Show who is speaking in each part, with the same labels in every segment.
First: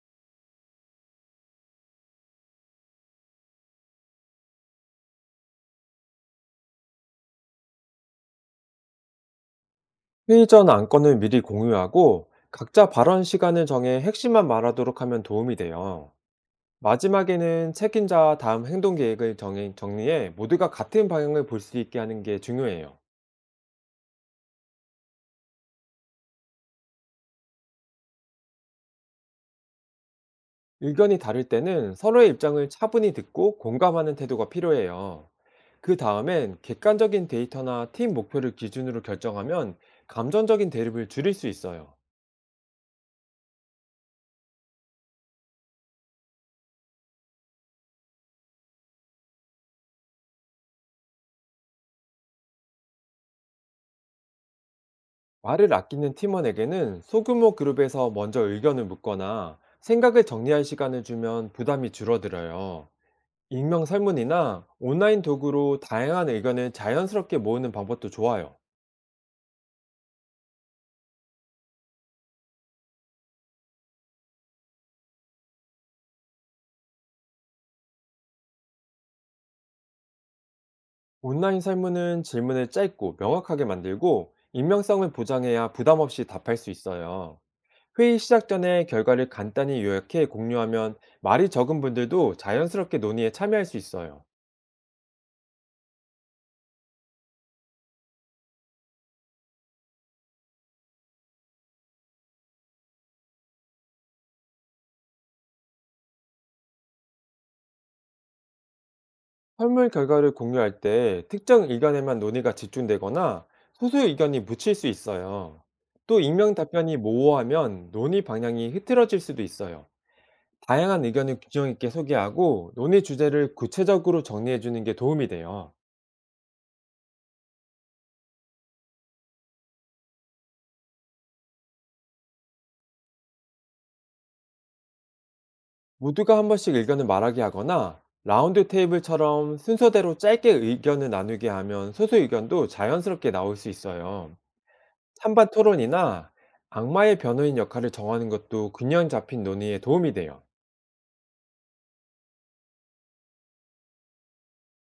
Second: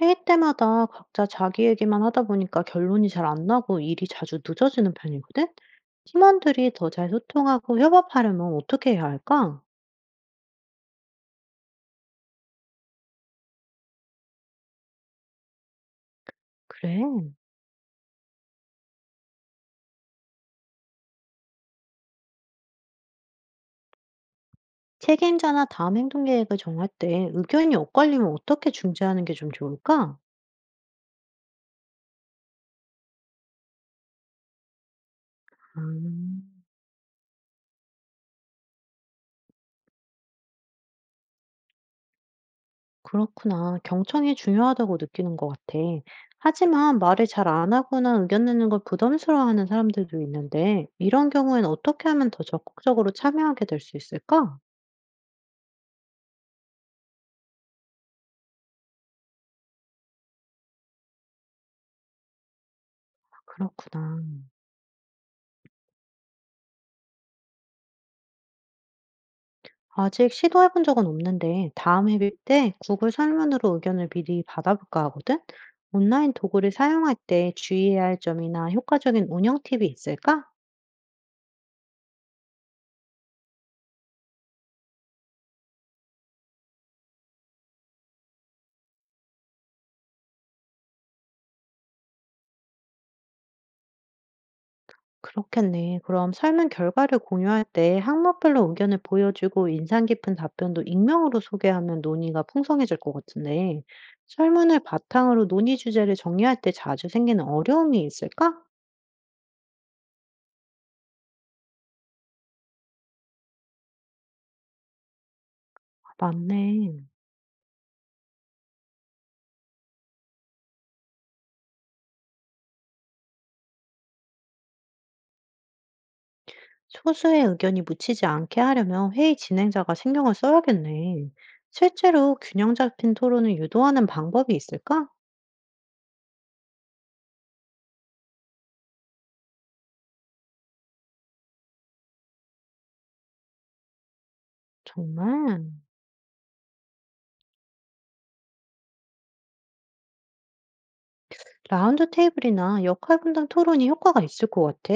Speaker 1: 회의 때마다 각자 자기 얘기만 하다 보니까 결론이 잘 안 나고 일이 자주 늦어지는 편이거든? 팀원들이 더 잘 소통하고 협업하려면 어떻게 해야 할까?
Speaker 2: 회의 전 안건을 미리 공유하고 각자 발언 시간을 정해 핵심만 말하도록 하면 도움이 돼요.
Speaker 1: 그래.
Speaker 2: 마지막에는 책임자와 다음 행동 계획을 정해, 정리해 모두가 같은 방향을 볼 수 있게 하는 게 중요해요.
Speaker 1: 책임자나 다음 행동 계획을 정할 때 의견이 엇갈리면 어떻게 중재하는 게 좀 좋을까?
Speaker 2: 의견이 다를 때는 서로의 입장을 차분히 듣고 공감하는 태도가 필요해요. 그
Speaker 1: 음,
Speaker 2: 다음엔 객관적인 데이터나 팀 목표를 기준으로 결정하면 감정적인 대립을 줄일 수 있어요.
Speaker 1: 그렇구나. 경청이 중요하다고 느끼는 것 같아. 하지만 말을 잘 안 하거나 의견 내는 걸 부담스러워하는 사람들도 있는데, 이런 경우엔 어떻게 하면 더 적극적으로 참여하게 될 수 있을까?
Speaker 2: 말을 아끼는 팀원에게는 소규모 그룹에서 먼저 의견을 묻거나 생각을 정리할 시간을 주면 부담이 줄어들어요. 익명
Speaker 1: 그렇구나.
Speaker 2: 설문이나 온라인 도구로 다양한 의견을 자연스럽게 모으는 방법도 좋아요.
Speaker 1: 아직 시도해 본 적은 없는데 다음 회의 때 구글 설문으로 의견을 미리 받아볼까 하거든? 온라인 도구를 사용할 때 주의해야 할 점이나 효과적인 운영 팁이 있을까?
Speaker 2: 온라인 설문은 질문을 짧고 명확하게 만들고 익명성을 보장해야 부담 없이 답할 수 있어요. 회의 시작 전에 결과를 간단히 요약해 공유하면 말이 적은 분들도 자연스럽게 논의에 참여할 수 있어요.
Speaker 1: 그렇겠네. 그럼 설문 결과를 공유할 때 항목별로 의견을 보여주고 인상 깊은 답변도 익명으로 소개하면 논의가 풍성해질 것 같은데, 설문을 바탕으로 논의 주제를 정리할 때 자주 생기는 어려움이 있을까?
Speaker 2: 설문 결과를 공유할 때 특정 의견에만 논의가 집중되거나 소수 의견이 묻힐 수 있어요.
Speaker 1: 아,
Speaker 2: 또 익명 답변이
Speaker 1: 맞네.
Speaker 2: 모호하면 논의 방향이 흐트러질 수도 있어요. 다양한 의견을 균형 있게 소개하고 논의 주제를 구체적으로 정리해 주는 게 도움이 돼요.
Speaker 1: 소수의 의견이 묻히지 않게 하려면 회의 진행자가 신경을 써야겠네. 실제로 균형 잡힌 토론을 유도하는 방법이 있을까?
Speaker 2: 모두가 한 번씩 의견을 말하게 하거나 라운드 테이블처럼 순서대로 짧게 의견을 나누게 하면 소수 의견도 자연스럽게 나올 수 있어요. 찬반
Speaker 1: 정말
Speaker 2: 토론이나 악마의 변호인 역할을 정하는 것도 균형 잡힌 논의에 도움이 돼요.
Speaker 1: 라운드 테이블이나 역할 분담 토론이 효과가 있을 것 같아.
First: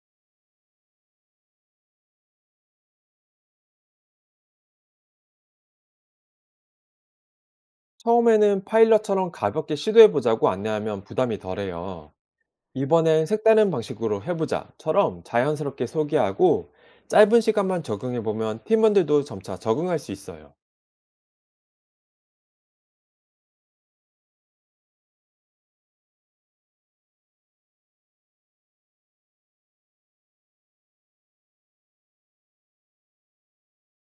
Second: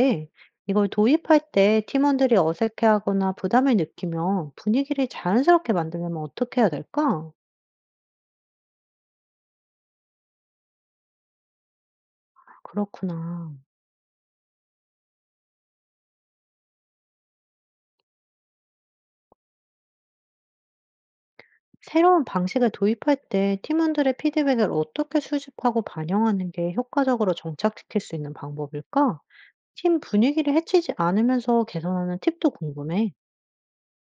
Speaker 1: 이걸 도입할 때 팀원들이 어색해하거나 부담을 느끼면 분위기를 자연스럽게 만들려면 어떻게 해야 될까?
Speaker 2: 처음에는 파일럿처럼 가볍게 시도해보자고 안내하면 부담이 덜해요. 이번엔
Speaker 1: 그렇구나.
Speaker 2: 색다른 방식으로 해보자처럼 자연스럽게 소개하고 짧은 시간만 적응해보면 팀원들도 점차 적응할 수 있어요.
Speaker 1: 새로운 방식을 도입할 때 팀원들의 피드백을 어떻게 수집하고 반영하는 게 효과적으로 정착시킬 수 있는 방법일까? 팀 분위기를 해치지 않으면서 개선하는 팁도 궁금해.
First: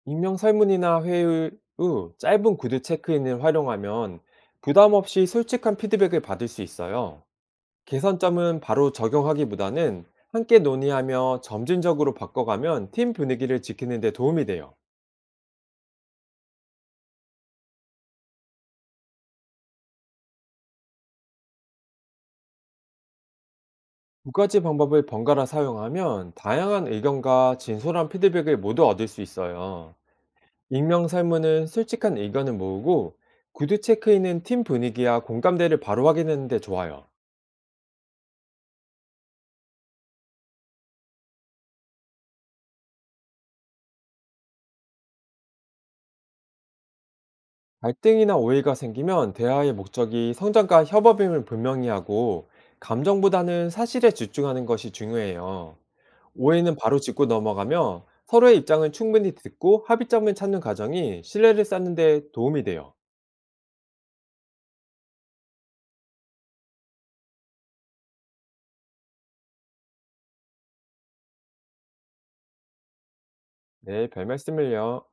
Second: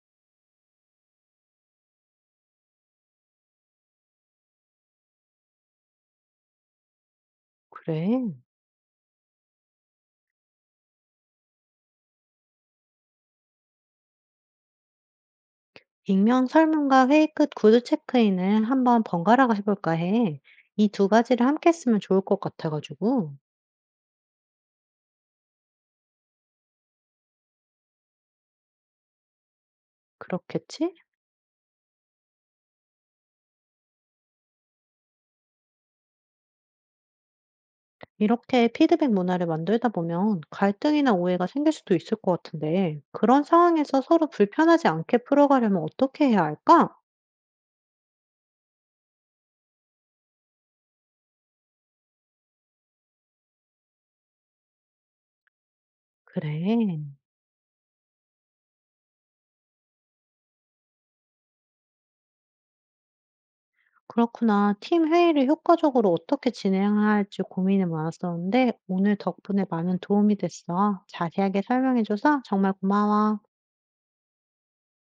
Speaker 2: 익명 설문이나 회의 후 짧은 구두 체크인을 활용하면 부담 없이 솔직한 피드백을 받을 수 있어요.
Speaker 1: 그래.
Speaker 2: 개선점은 바로 적용하기보다는 함께 논의하며 점진적으로 바꿔가면 팀 분위기를 지키는 데 도움이 돼요.
Speaker 1: 익명 설문과 회의 끝 구두 체크인을 한번 번갈아가 해볼까 해. 이 두 가지를 함께 쓰면 좋을 것 같아가지고.
Speaker 2: 두 가지 방법을 번갈아 사용하면 다양한 의견과 진솔한 피드백을 모두 얻을 수 있어요.
Speaker 1: 그렇겠지?
Speaker 2: 익명 설문은 솔직한 의견을 모으고 구두 체크인은 팀 분위기와 공감대를 바로 확인하는 데 좋아요.
Speaker 1: 이렇게 피드백 문화를 만들다 보면 갈등이나 오해가 생길 수도 있을 것 같은데, 그런 상황에서 서로 불편하지 않게 풀어가려면 어떻게 해야 할까?
Speaker 2: 갈등이나 오해가 생기면 대화의 목적이 성장과 협업임을 분명히 하고 감정보다는 사실에 집중하는 것이 중요해요. 오해는 바로
Speaker 1: 그래.
Speaker 2: 짚고 넘어가며 서로의 입장을 충분히 듣고 합의점을 찾는 과정이 신뢰를 쌓는 데 도움이 돼요.
Speaker 1: 그렇구나. 팀 회의를 효과적으로 어떻게 진행해야 할지 고민이 많았었는데, 오늘 덕분에 많은 도움이 됐어. 자세하게 설명해줘서 정말 고마워.
Speaker 2: 네, 별 말씀을요.